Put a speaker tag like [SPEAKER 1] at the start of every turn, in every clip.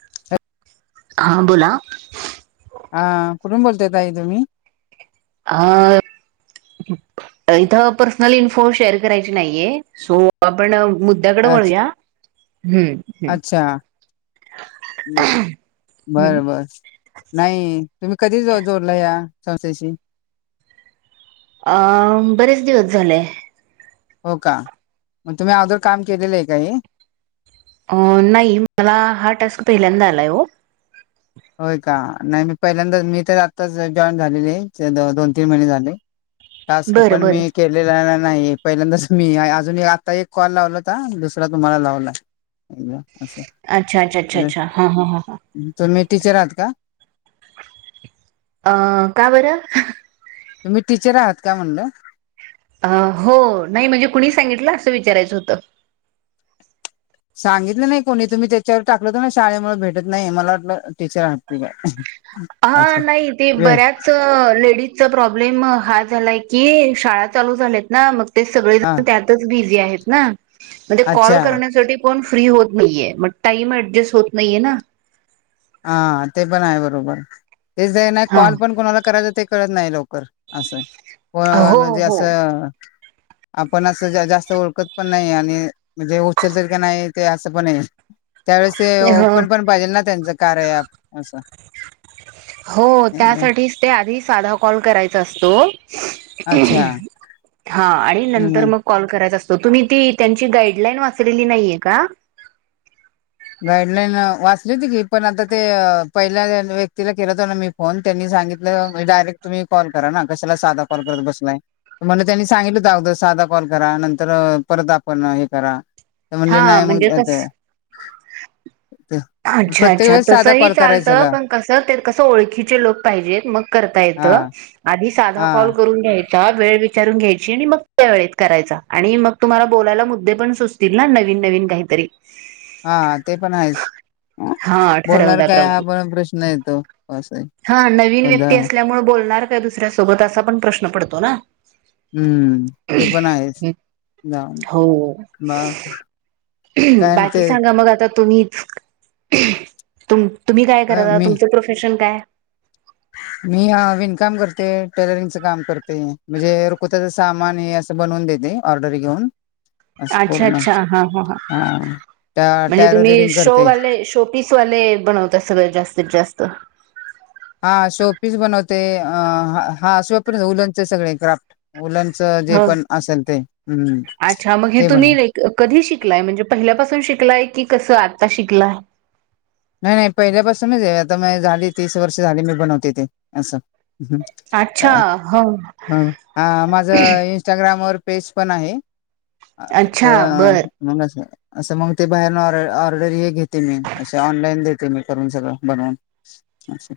[SPEAKER 1] [inaudible]
[SPEAKER 2] हां बोला
[SPEAKER 1] हा कुठून बोलत तई तुम्ही
[SPEAKER 2] हा इथं पर्सनल इन्फो शेअर करायची नाहीये सो आपण दगडवळू
[SPEAKER 1] अच्छ
[SPEAKER 2] या हम्म ह्
[SPEAKER 1] अच्छा ब
[SPEAKER 2] हम्म
[SPEAKER 1] बरं बर नाही तुम्ही कधी जोडला या संस्थेशी
[SPEAKER 2] बरेच दिवस झाले
[SPEAKER 1] हो का मग तुम्ही अगदोर काम केलेलं आहे का हे
[SPEAKER 2] अ नाही मला हा टास्क पहिल्यांदा आलाय हो
[SPEAKER 1] होय का नाही मी पहिल्यांदा मी तर आत्ताच जॉईन झालेले आहे दोन तीन महिने झाले टास्क
[SPEAKER 2] बरं
[SPEAKER 1] पण
[SPEAKER 2] बरं
[SPEAKER 1] मी केलेला नाही पहिल्यांदाच मी अजून आता एक कॉल लावला होता दुसरा तुम्हाला लावला असं
[SPEAKER 2] अच्छा अच्छा अच्छा अच्छा हा हा हा हा
[SPEAKER 1] तुम्ही टीचर आहात का
[SPEAKER 2] अ का बरं
[SPEAKER 1] तुम्ही टीचर आहात का म्हणलं.
[SPEAKER 2] अ हो नाही म्हणजे कुणी सांगितलं? असं विचारायचं होतं.
[SPEAKER 1] सांगितलं नाही कोणी तुम्ही त्याच्यावर टाकलं तर ना शाळेमुळे भेटत नाही, मला वाटलं टीचर आहात की काय? अच्छा
[SPEAKER 2] हा नाही ते
[SPEAKER 1] वेग
[SPEAKER 2] बऱ्याच लेडीजचा प्रॉब्लेम हा झालाय की शाळा चालू झाल्यात ना मग ते
[SPEAKER 1] हा
[SPEAKER 2] सगळेजण त्यातच बिझी आहेत ना म्हणजे
[SPEAKER 1] अच्छा
[SPEAKER 2] कॉल करण्यासाठी कोण फ्री होत नाहीये, मग टाइम ऍडजस्ट होत नाहीये ना.
[SPEAKER 1] हा ते पण आहे बरोबर तेच आहे ना,
[SPEAKER 2] हा
[SPEAKER 1] कॉल पण कोणाला करायच कळत नाही लवकर असं
[SPEAKER 2] हो
[SPEAKER 1] म्हणजे
[SPEAKER 2] हो
[SPEAKER 1] असं आपण असं जास्त ओळखत पण नाही आणि म्हणजे उचल तील की नाही ते असं पण आहे. त्यावेळेस ते
[SPEAKER 2] ह
[SPEAKER 1] ओपन पण पाहिजेल ना त्यांचं कार्य ॲप असं.
[SPEAKER 2] हो
[SPEAKER 1] एकदम.
[SPEAKER 2] त्यासाठीच ते आधी साधा कॉल करायचा असतो.
[SPEAKER 1] अच्छा
[SPEAKER 2] हा आणि
[SPEAKER 1] हम्म
[SPEAKER 2] नंतर
[SPEAKER 1] हम्म.
[SPEAKER 2] मग कॉल करायच असतो, तुम्ही ती त्यांची गाईडलाईन वाचलेली नाहीये का?
[SPEAKER 1] गाईडलाईन वाचली होती की पण, आता ते पहिल्या व्यक्तीला केलंत हो ना मी फोन त्यांनी सांगितलं म्हणजे डायरेक्ट तुम्ही कॉल करा ना कशाला साधा कॉल करत बसलाय. म्हण त्यांनी सांगितलं होत अगददा साधा कॉल करा, नंतर परत आपण हे करा ते म्हणले
[SPEAKER 2] हा
[SPEAKER 1] नाही मंग
[SPEAKER 2] म्हणजे
[SPEAKER 1] [unintelligible]
[SPEAKER 2] कस
[SPEAKER 1] ते
[SPEAKER 2] अच्छा
[SPEAKER 1] प्रत्येक
[SPEAKER 2] अच्छा
[SPEAKER 1] वेळेस साधा
[SPEAKER 2] तसंही
[SPEAKER 1] कॉल करायचा
[SPEAKER 2] चालतं
[SPEAKER 1] का
[SPEAKER 2] पण, कस ते कसं ओळखीचे लोक पाहिजेत मग करता येत.
[SPEAKER 1] हा
[SPEAKER 2] आधी साधा
[SPEAKER 1] हा
[SPEAKER 2] कॉल करून घेय चार वेळ विचारून घ्यायची आणि मग त्या वेळेत करायचा आणि मग तुम्हाला बोलायला मुद्दे पण सुच तील ना नवीन नवीन काहीतरी.
[SPEAKER 1] हा ते पण आहेच
[SPEAKER 2] हा
[SPEAKER 1] बोलणार काय हा
[SPEAKER 2] ठरवल्याप्रमाणे
[SPEAKER 1] पण प्रश्न येतो, अस.
[SPEAKER 2] हा नवीन व्यक्ती असल्यामुळे बोलणार काय दुसऱ्यासोबत असा पण प्रश्न पडतो ना.
[SPEAKER 1] हम्म ते पण आहेच
[SPEAKER 2] हं,
[SPEAKER 1] जाऊन
[SPEAKER 2] हो
[SPEAKER 1] बा काय
[SPEAKER 2] बाकी
[SPEAKER 1] ते
[SPEAKER 2] सांगा मग आत तर तुम्ही तुम्ही काय
[SPEAKER 1] अ,
[SPEAKER 2] कराता
[SPEAKER 1] मी
[SPEAKER 2] तुमचं प्रोफेशन काय?
[SPEAKER 1] मी विणकाम करते, टेलरिंगच काम करते, म्हणजे रकोताच सामान हे अस बनवून देते ऑर्डर घेऊन. असं
[SPEAKER 2] अच्छा
[SPEAKER 1] पूर्ण
[SPEAKER 2] अच्छा हा हा ह
[SPEAKER 1] त्या
[SPEAKER 2] म्हणजे
[SPEAKER 1] टॅरो
[SPEAKER 2] तुम्ही
[SPEAKER 1] रिडिंग करते
[SPEAKER 2] शोवाले शो पिसवाले बनवतात सगळं जास्तीत जास्त.
[SPEAKER 1] हा शो पीस बनवते हा असे वापर ऊलनचे सगळे क्राफ्ट उल्लंच जे
[SPEAKER 2] ह
[SPEAKER 1] पण असेल ते हम्
[SPEAKER 2] अच्छा मग हे
[SPEAKER 1] ते म्हण.
[SPEAKER 2] तुम्ही लाईक कधी शिकलाय म्हणजे पहिल्यापासून शिकलाय की कसं आता शिकलाय.
[SPEAKER 1] नाही नाही पहिल्यापासूनच आहे आता म झाली तीस वर्ष झाली मी बनवते ते. अस
[SPEAKER 2] अच्छा ह
[SPEAKER 1] हा माझ इंस्टाग्रामवरर पेज पण आहे. ते
[SPEAKER 2] अच्छा बर
[SPEAKER 1] मग अस असं मग ते बाहेर ऑ ऑर्डरी हे घेते मी अशा ते ऑनलाईन देते मी करून सगळं बनवून. असं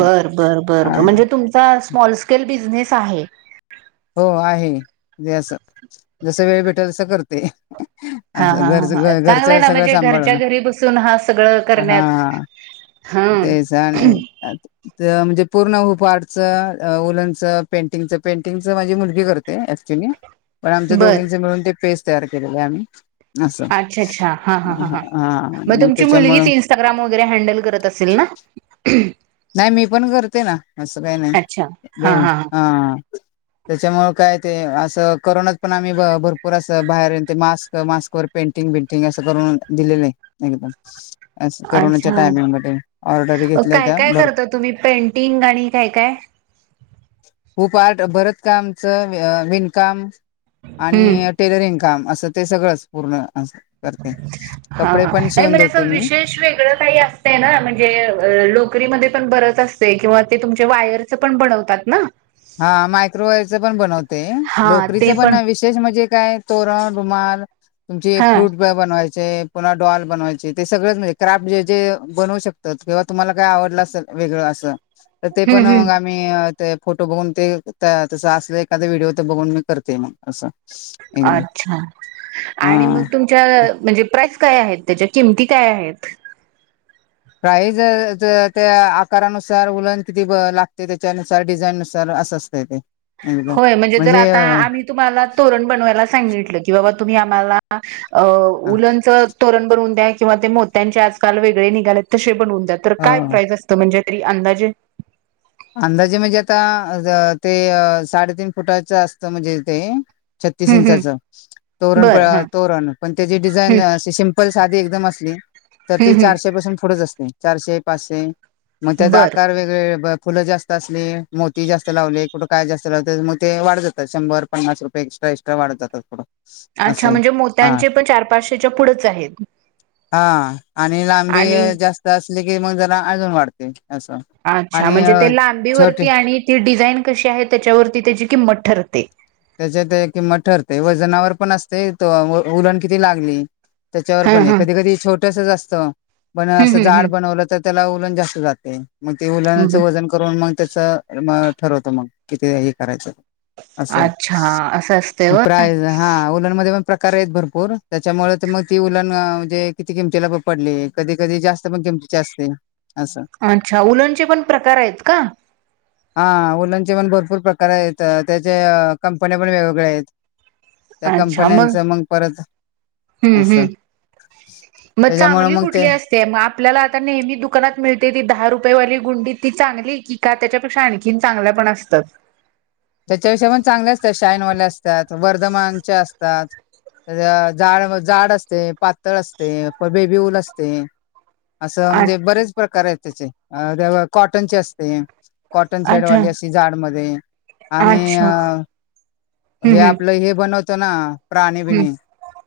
[SPEAKER 2] बर बर बर म्हणजे, तुमचा स्मॉल स्केल बिझनेस आहे.
[SPEAKER 1] हो आहे जे असं जस वेळ भेटेल तसं करते.
[SPEAKER 2] हा
[SPEAKER 1] असं
[SPEAKER 2] हा
[SPEAKER 1] घरच
[SPEAKER 2] हा चांगलंय
[SPEAKER 1] घरचं
[SPEAKER 2] ना
[SPEAKER 1] सगळं
[SPEAKER 2] म्हणजे
[SPEAKER 1] सांभाळून
[SPEAKER 2] घरच्या घरी बसून हा सगळं करण्यात
[SPEAKER 1] हा.
[SPEAKER 2] हं
[SPEAKER 1] ते जाण अ तर म्हणजे पूर्ण हुफटचं उलचं पेंटिंगचं पेंट पेंटिंग माझी मुलगी करते ऍक्च्युली पण आमच्या
[SPEAKER 2] बर
[SPEAKER 1] दोघींचे मिळून ते पेस्ट तयार केलेले आम्ही. अस
[SPEAKER 2] अच्छा अच्छा हा
[SPEAKER 1] हा मग त्याच्यामुळं
[SPEAKER 2] स्ाग्राम वगैरे हँडल करत असेल ना?
[SPEAKER 1] नाही मी पण करते ना असं काही नाही
[SPEAKER 2] अच्छा हा
[SPEAKER 1] दोन हा त्याच्यामुळे काय ते असं कोरोनात पण आम्ही भरपूर असं बाहेर ये ते मास्क मास्क वर पेंटिंग बेंटिंग असं करून दिलेलं आहे एकदम करोनाच्या
[SPEAKER 2] अच्छा
[SPEAKER 1] टायमिंगमध्ये ऑर्डरी घेतल्यात
[SPEAKER 2] काय काय करता तुम्ही पेंटिंग आणि काय काय?
[SPEAKER 1] खूप आर्ट भरत कामचं विणकाम
[SPEAKER 2] हम्म
[SPEAKER 1] आणि टेलरिंग काम असं ते सगळंच पूर्ण अस.
[SPEAKER 2] हा हा नाही म्ह
[SPEAKER 1] मी
[SPEAKER 2] विशेष व काही अस ना म्हणजे लोकरी म पण बरच असते किंवा ते तुमचे वायर पण बनवतात ना?
[SPEAKER 1] हा मायक्रोवेव्हच पण बनवते
[SPEAKER 2] हा
[SPEAKER 1] नोकरीच
[SPEAKER 2] ते
[SPEAKER 1] पण विेच म्हणजे काय तोरण, रुमाल तुमचे
[SPEAKER 2] हा
[SPEAKER 1] फ्रूट बनवायचे पुन्हा डॉल बनवायचे ते सगळेच म्हणजे क्राफ्ट जे जे बनवू शकते. किंवा तुम्हाला काय आवडलं असल वेगळं असं तर ते
[SPEAKER 2] हम्म
[SPEAKER 1] पण
[SPEAKER 2] हम्म
[SPEAKER 1] मग आम्ही ते फोटो बघून ते त्याचं असलं एखाद व्हिडिओ तर बघून मी करते म असं एकदाम
[SPEAKER 2] अच्छा आणि
[SPEAKER 1] हा
[SPEAKER 2] मग म्हणजे प्राइस काय आहेत त्याच्या किमती काय आहेत.
[SPEAKER 1] प्राईज त्या आकारानुसार उलन किती लागते त्याच्यानुसार डिझाईन नुसार असं असत. ते ते आहे.
[SPEAKER 2] होय म्हणजे जर आता आम्ही तुम्हाला तोरण बनवायला सांगितलं की बाबा तुम्ही आम्हाला
[SPEAKER 1] हा,
[SPEAKER 2] उलच तरण बरवून द्या [unintelligible] किंवा ते मोत्यांचे आजकाल वेगळे निघालेत तसे बनवून द्या तर काय
[SPEAKER 1] हो
[SPEAKER 2] प्राईज असतं म्हणजे तरी अंदाजे
[SPEAKER 1] अंदाजे म्हणजे आता ते साडेतीन फुटाचं असतं म्हणजे ते छत्तीस
[SPEAKER 2] हम्म हम्म
[SPEAKER 1] इंचाच तोरण प
[SPEAKER 2] बर हा
[SPEAKER 1] तोरण पण त्याची डिझाईन
[SPEAKER 2] हम्म
[SPEAKER 1] सिम चप्पल साधी एकदम असली तर ती
[SPEAKER 2] हम्म हम्म
[SPEAKER 1] चारशे पासून पुढेच असते चारशे, पाचशे मग त्याचा
[SPEAKER 2] बर
[SPEAKER 1] आकार वेगळे फुलं जास्त असले मोती जास्त लावले कुठं काय जास्त लावले मोती वाढत जातात शंभर. पननास रपय एक्ट्रास्टा वाढ जातथोड
[SPEAKER 2] अच्छा म्हणजे मोत्यांचे पण चार पाचशेच्या पुढंच आहेत.
[SPEAKER 1] हा आणि लांबी
[SPEAKER 2] आणि
[SPEAKER 1] जास्त असले की मग जरा अजून वाढते असं.
[SPEAKER 2] अच्छा
[SPEAKER 1] आणि
[SPEAKER 2] म्हणजे ते
[SPEAKER 1] अ, छोटे
[SPEAKER 2] लांबीवरती आणि ती डिझाईन कशी आहे त्याच्यावरती त्याची किमत ठरते
[SPEAKER 1] त्याच्यात किंमत ठरते व वजनावर पण असते त उलण किती लागली त्याच्यावर
[SPEAKER 2] हा
[SPEAKER 1] पण आहे
[SPEAKER 2] हा
[SPEAKER 1] कधी कधी छोटस असतं पण असं
[SPEAKER 2] हम्म हम्म
[SPEAKER 1] जाड बनवलं तर त्यालाल जास्त जाते मग ते उलाचं
[SPEAKER 2] हम्म
[SPEAKER 1] वन करून मग त्याच म ठरवतो मग किती हे करायचं असं आहे.
[SPEAKER 2] अच्छा असं असतंय होय.
[SPEAKER 1] प्राईज हा उलमध्ये पण प्रकार आहेत भरपूर त्याच्यामुळे मग ती उलण म्हणजे किंमती ला पडले कधी कधी जास्त मग किमती असते असं.
[SPEAKER 2] अच्छा उलडचे पण प्रकार आहेत का?
[SPEAKER 1] हा ओलंंचे पण भरपूर प्रकार आहेत त्याचे कंपन्या पण वेगवेगळ्या आहेत, त्या कंपन्यांच मग परत
[SPEAKER 2] हम्म
[SPEAKER 1] असं
[SPEAKER 2] हम् मग
[SPEAKER 1] त्याच्यामुळे
[SPEAKER 2] चांगली
[SPEAKER 1] मग
[SPEAKER 2] कुठली असते. ते मग आपल्याला आता नेहमी दुकानात मिळते ती दहा रुपयेवाली गुंडी ती चांगली की का त्याच्यापेक्षा आणखी चांगल्या पण असतात?
[SPEAKER 1] त्याच्याविषयी पण चांगले असतात शाईनवाले असतात वर्धमानच्या असतात. झाड जाड असते पातळ असते प बेबीऊल असते. असं
[SPEAKER 2] आ
[SPEAKER 1] म्हणजे बरेच प्रकार आहेत त्याचे कॉटनचे असते. कॉटन
[SPEAKER 2] अच्छा
[SPEAKER 1] थ्रेडवाली अशी जाड मध्ये आणि
[SPEAKER 2] अच्छा
[SPEAKER 1] हे
[SPEAKER 2] हम्म हम्म
[SPEAKER 1] आपलं हे बनवत ना? प्राणी
[SPEAKER 2] हम्म
[SPEAKER 1] बिणी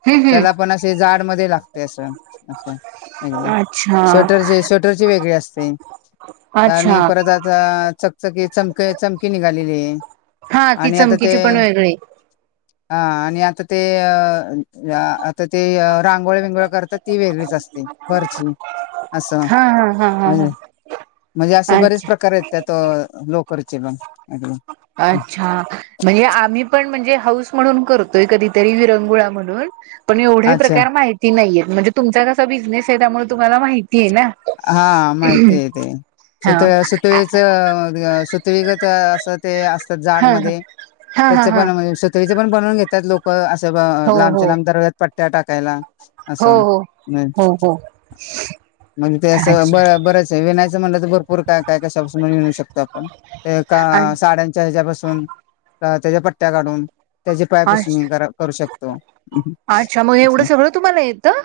[SPEAKER 2] हम्म हम्म
[SPEAKER 1] त्याला पण असे जाड मध्ये लागते असं अस एकदम
[SPEAKER 2] अच्छा
[SPEAKER 1] स्वेटरची स्वेटरची वेगळे असते. आणि
[SPEAKER 2] अच्छा
[SPEAKER 1] परत आता चकचकी चमक, चमकी निघालेली आहे.
[SPEAKER 2] हा ती
[SPEAKER 1] आणि आता
[SPEAKER 2] चमकीची पण
[SPEAKER 1] ते
[SPEAKER 2] वेगळी.
[SPEAKER 1] हा आणि आता ते या आता ते रांगोळ विंगोळ करतात ती वेगळीच असते खरची अस.
[SPEAKER 2] ह हा हा ह.
[SPEAKER 1] म्हणजे असे बरेच प्रकार आहेत त्यात लोकरचे पण अदी
[SPEAKER 2] अच्छा. म्हणजे आम्ही पण म्हणजे हाऊस म्हणून करतोय कधीतरी विरंगुळा म्हणून पण एवढे
[SPEAKER 1] अच्छा
[SPEAKER 2] प्रकार माहिती नाहीय म्हणजे तुमचा कसा बिझनेस आहे त्यामुळे तुम्हाला माहिती आहे ना.
[SPEAKER 1] हा माहिती आहेेत
[SPEAKER 2] हा
[SPEAKER 1] सुत सुतळीच सुतळी गत अस ते असतात ते
[SPEAKER 2] हा
[SPEAKER 1] जाडमध्ये
[SPEAKER 2] हा हा हा
[SPEAKER 1] त्याचेपण सुतळी चे पण बनवून घेतात लोक ते असं
[SPEAKER 2] हो हो
[SPEAKER 1] लांबच्या लांब दरव्यात पट्ट्या टाकायला.
[SPEAKER 2] हो
[SPEAKER 1] असं
[SPEAKER 2] हो हो हो.
[SPEAKER 1] मग ते असं
[SPEAKER 2] अच्छा
[SPEAKER 1] बर बरंच आहे विनायचं म्हणलं तर भरपूर काय काय कशापासून विणू शकतो आपण. ते साड्यांच्या ह्याच्यापासून, त्याच्या पट्ट्या काढून. त्याचे पायपुसनी मी
[SPEAKER 2] अच्छा
[SPEAKER 1] घरात करू शकतो.
[SPEAKER 2] अच्छा मग एवढं
[SPEAKER 1] [unintelligible]
[SPEAKER 2] सगळं तुम्हाला येतं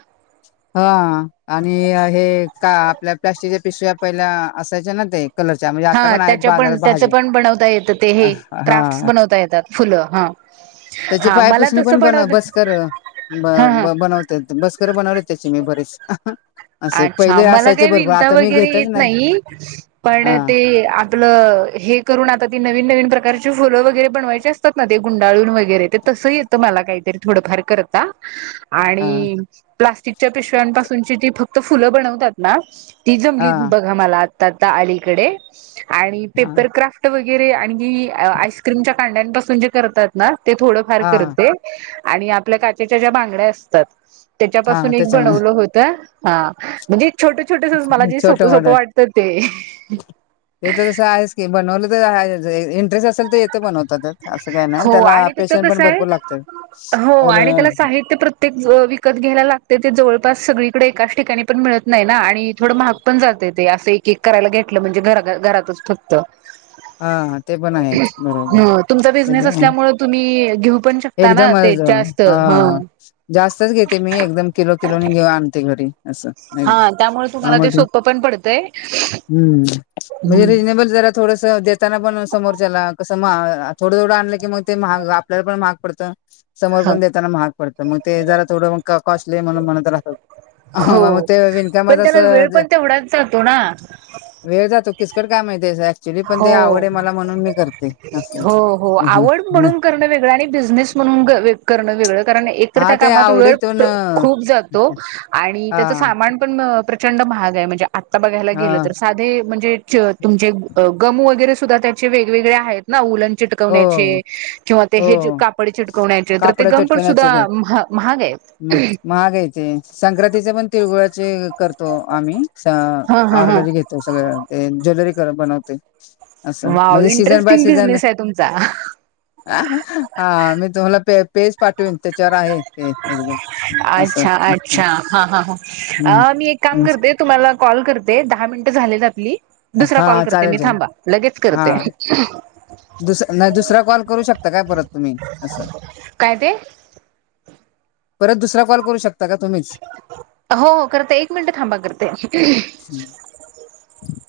[SPEAKER 1] हा आणि हे का आपल्या प्लास्टिकच्या पिशव्या पहिल्या असायच्या ना ते. कलरच्या म्हणजे आता
[SPEAKER 2] हा
[SPEAKER 1] पण आहेत
[SPEAKER 2] त्याच्या पण
[SPEAKER 1] बाजारात
[SPEAKER 2] त्याचं
[SPEAKER 1] भाजी
[SPEAKER 2] पण बनवता येतं ते हे क्राफ्ट्स
[SPEAKER 1] हा.
[SPEAKER 2] बनवता येतात फुलं हा
[SPEAKER 1] त्याची
[SPEAKER 2] हा मला
[SPEAKER 1] पायपसणी पण
[SPEAKER 2] तसं
[SPEAKER 1] बनव
[SPEAKER 2] बनवत
[SPEAKER 1] बसकर
[SPEAKER 2] हा हा
[SPEAKER 1] बनव बस्करं बनवली त्याची मी बरेच.
[SPEAKER 2] अच्छा मला काही विंता वगैरे येत नाही पण
[SPEAKER 1] हा
[SPEAKER 2] ते आपलं हे करून आता ती नवीन नवीन प्रकारची फुलं वगैरे बनवायची असतात ना ते गुंडाळून वगैरे ते तसं येत- तुमला काही तरी थोडंफार करता.
[SPEAKER 1] [inaudible]
[SPEAKER 2] आणि प्लास्टिकच्या पिशव्यांपासूनची ती फक्त फुलं बनवतात ना? ती जमली
[SPEAKER 1] हा
[SPEAKER 2] बघा मला आता आता अलीकडे आणि
[SPEAKER 1] हा
[SPEAKER 2] पेपरक्राफ्ट वगैरे आणि आईस्क्रीमच्या कांड्यांपासून जे करतात ना ते थोडंफार
[SPEAKER 1] हा
[SPEAKER 2] करते. आणि आपल्या काचेच्या ज्या बांगड्या असतात
[SPEAKER 1] हा
[SPEAKER 2] त्याच्यापासून एक
[SPEAKER 1] त्याच्यामुळे
[SPEAKER 2] बनवलं होतं. हा म्हणजे छोट छोटस मला जे
[SPEAKER 1] छोटं
[SPEAKER 2] सोपं सोप
[SPEAKER 1] मोठं
[SPEAKER 2] वाटतं ते.
[SPEAKER 1] ते तर कसं आहेच बनवलं तर इंटरेस्ट असेल तर पण होत असं काही नाही
[SPEAKER 2] हो
[SPEAKER 1] त्याला
[SPEAKER 2] आणि त्याच
[SPEAKER 1] पेशंट पण
[SPEAKER 2] कसं आहे
[SPEAKER 1] भरपूर लागत.
[SPEAKER 2] ते विकत घ्यायला लागते ते जवळपास सगळीकडे एकाच ठिकाणी पण मिळत नाही ना आणि थोडं महाग पण जाते ते असं एक एक करायला घेतटलं म्हणजे घ घरातच फक्त.
[SPEAKER 1] हा. ते पण आहे बरोबर,
[SPEAKER 2] ह तुमचा बिझनेस असल्यामुळे तुम्ही घेऊ पण शकता ना
[SPEAKER 1] एकदम
[SPEAKER 2] ते जास्त ह
[SPEAKER 1] हा. जास्तच घेते मी एकदम किलो किलोनी घेऊ आणते घरी असं.
[SPEAKER 2] हा त्यामुळे
[SPEAKER 1] हा,
[SPEAKER 2] तुम्हाला ते
[SPEAKER 1] मग
[SPEAKER 2] सोपं पण पडतय.
[SPEAKER 1] हम्म म्हणजे
[SPEAKER 2] हम.
[SPEAKER 1] रिजनेबल जरा थोडंस. देताना पण समोरच्याला कसं मग थोडं थोडं आणलं की मग ते महाग आपल्याला पण महाग पडत. समोरपण देताना महाग पडतं मग ते जरा थोडं कॉस्टली म्हणून म्हणत राहत. ह म मग
[SPEAKER 2] हो
[SPEAKER 1] ते वीणकाम
[SPEAKER 2] पण
[SPEAKER 1] तस.
[SPEAKER 2] त्याला वेळ पण तेवढाच जातो ना
[SPEAKER 1] वेळ जातो किचकट काम हाय ते पण ते आवड
[SPEAKER 2] हो
[SPEAKER 1] आहे मला म्हणून मी करते असं
[SPEAKER 2] हो
[SPEAKER 1] आहे.
[SPEAKER 2] आवड म्हणून करण वेगळं बिनेस म्हणून वे करणं वेगळं. ण एक
[SPEAKER 1] हा
[SPEAKER 2] त्या
[SPEAKER 1] ते
[SPEAKER 2] काम वेळ
[SPEAKER 1] आवडीतून अ,
[SPEAKER 2] खूप जातो आणि त्याच
[SPEAKER 1] हा
[SPEAKER 2] सामान पण प्रचंड महाग आहे म्हणजे आत्ता बघायला गेल
[SPEAKER 1] हा
[SPEAKER 2] तर साधे म्हणजे तुमचे गम वगैरे सुद्धा त्याचे वेगवेगळे आहेत. ना लण चिटकवण्याचे
[SPEAKER 1] हो
[SPEAKER 2] किंवा ते
[SPEAKER 1] हो
[SPEAKER 2] हे कापडे चिटकवण्याचे तर ते
[SPEAKER 1] कापड
[SPEAKER 2] गमपड
[SPEAKER 1] चटकण्याचे
[SPEAKER 2] सुद्धा महाग आहे.
[SPEAKER 1] म. महागायचे, संक्रांतीचे पण तिळगुळाचे करतो आम्ही
[SPEAKER 2] हा हा हा.
[SPEAKER 1] ऑर्डरी घेतो. ते सगळे ते ज्वेलरी बनवते. असं
[SPEAKER 2] वाव,
[SPEAKER 1] म्हणजे season by
[SPEAKER 2] interesting
[SPEAKER 1] season
[SPEAKER 2] business आहे तुमचा.
[SPEAKER 1] हा मी तुम्हाला पे पेज पाठवीन, त्याच्यावर आहे. ते एकदम असं
[SPEAKER 2] अच्छा! अच्छा! हा हा हा
[SPEAKER 1] हम्म
[SPEAKER 2] अ मी एक काम करते. तुम्हाला कॉल करते दहा मिनटं झालेत आपली, दुसरा
[SPEAKER 1] हा
[SPEAKER 2] कॉल करते
[SPEAKER 1] चालेल
[SPEAKER 2] मी
[SPEAKER 1] चालेल
[SPEAKER 2] थांबा लगेच
[SPEAKER 1] हा
[SPEAKER 2] करते.
[SPEAKER 1] दुस नाही, दुसरा कॉल करू शकता काय परत तुम्ही असं
[SPEAKER 2] काय ते
[SPEAKER 1] परत दुसरा कॉल करू शकता. त्या का तुम्च [unintelligible]
[SPEAKER 2] हो हो करते, एक मिनिट थांबा करते.
[SPEAKER 1] हम्म. ह [inaudible]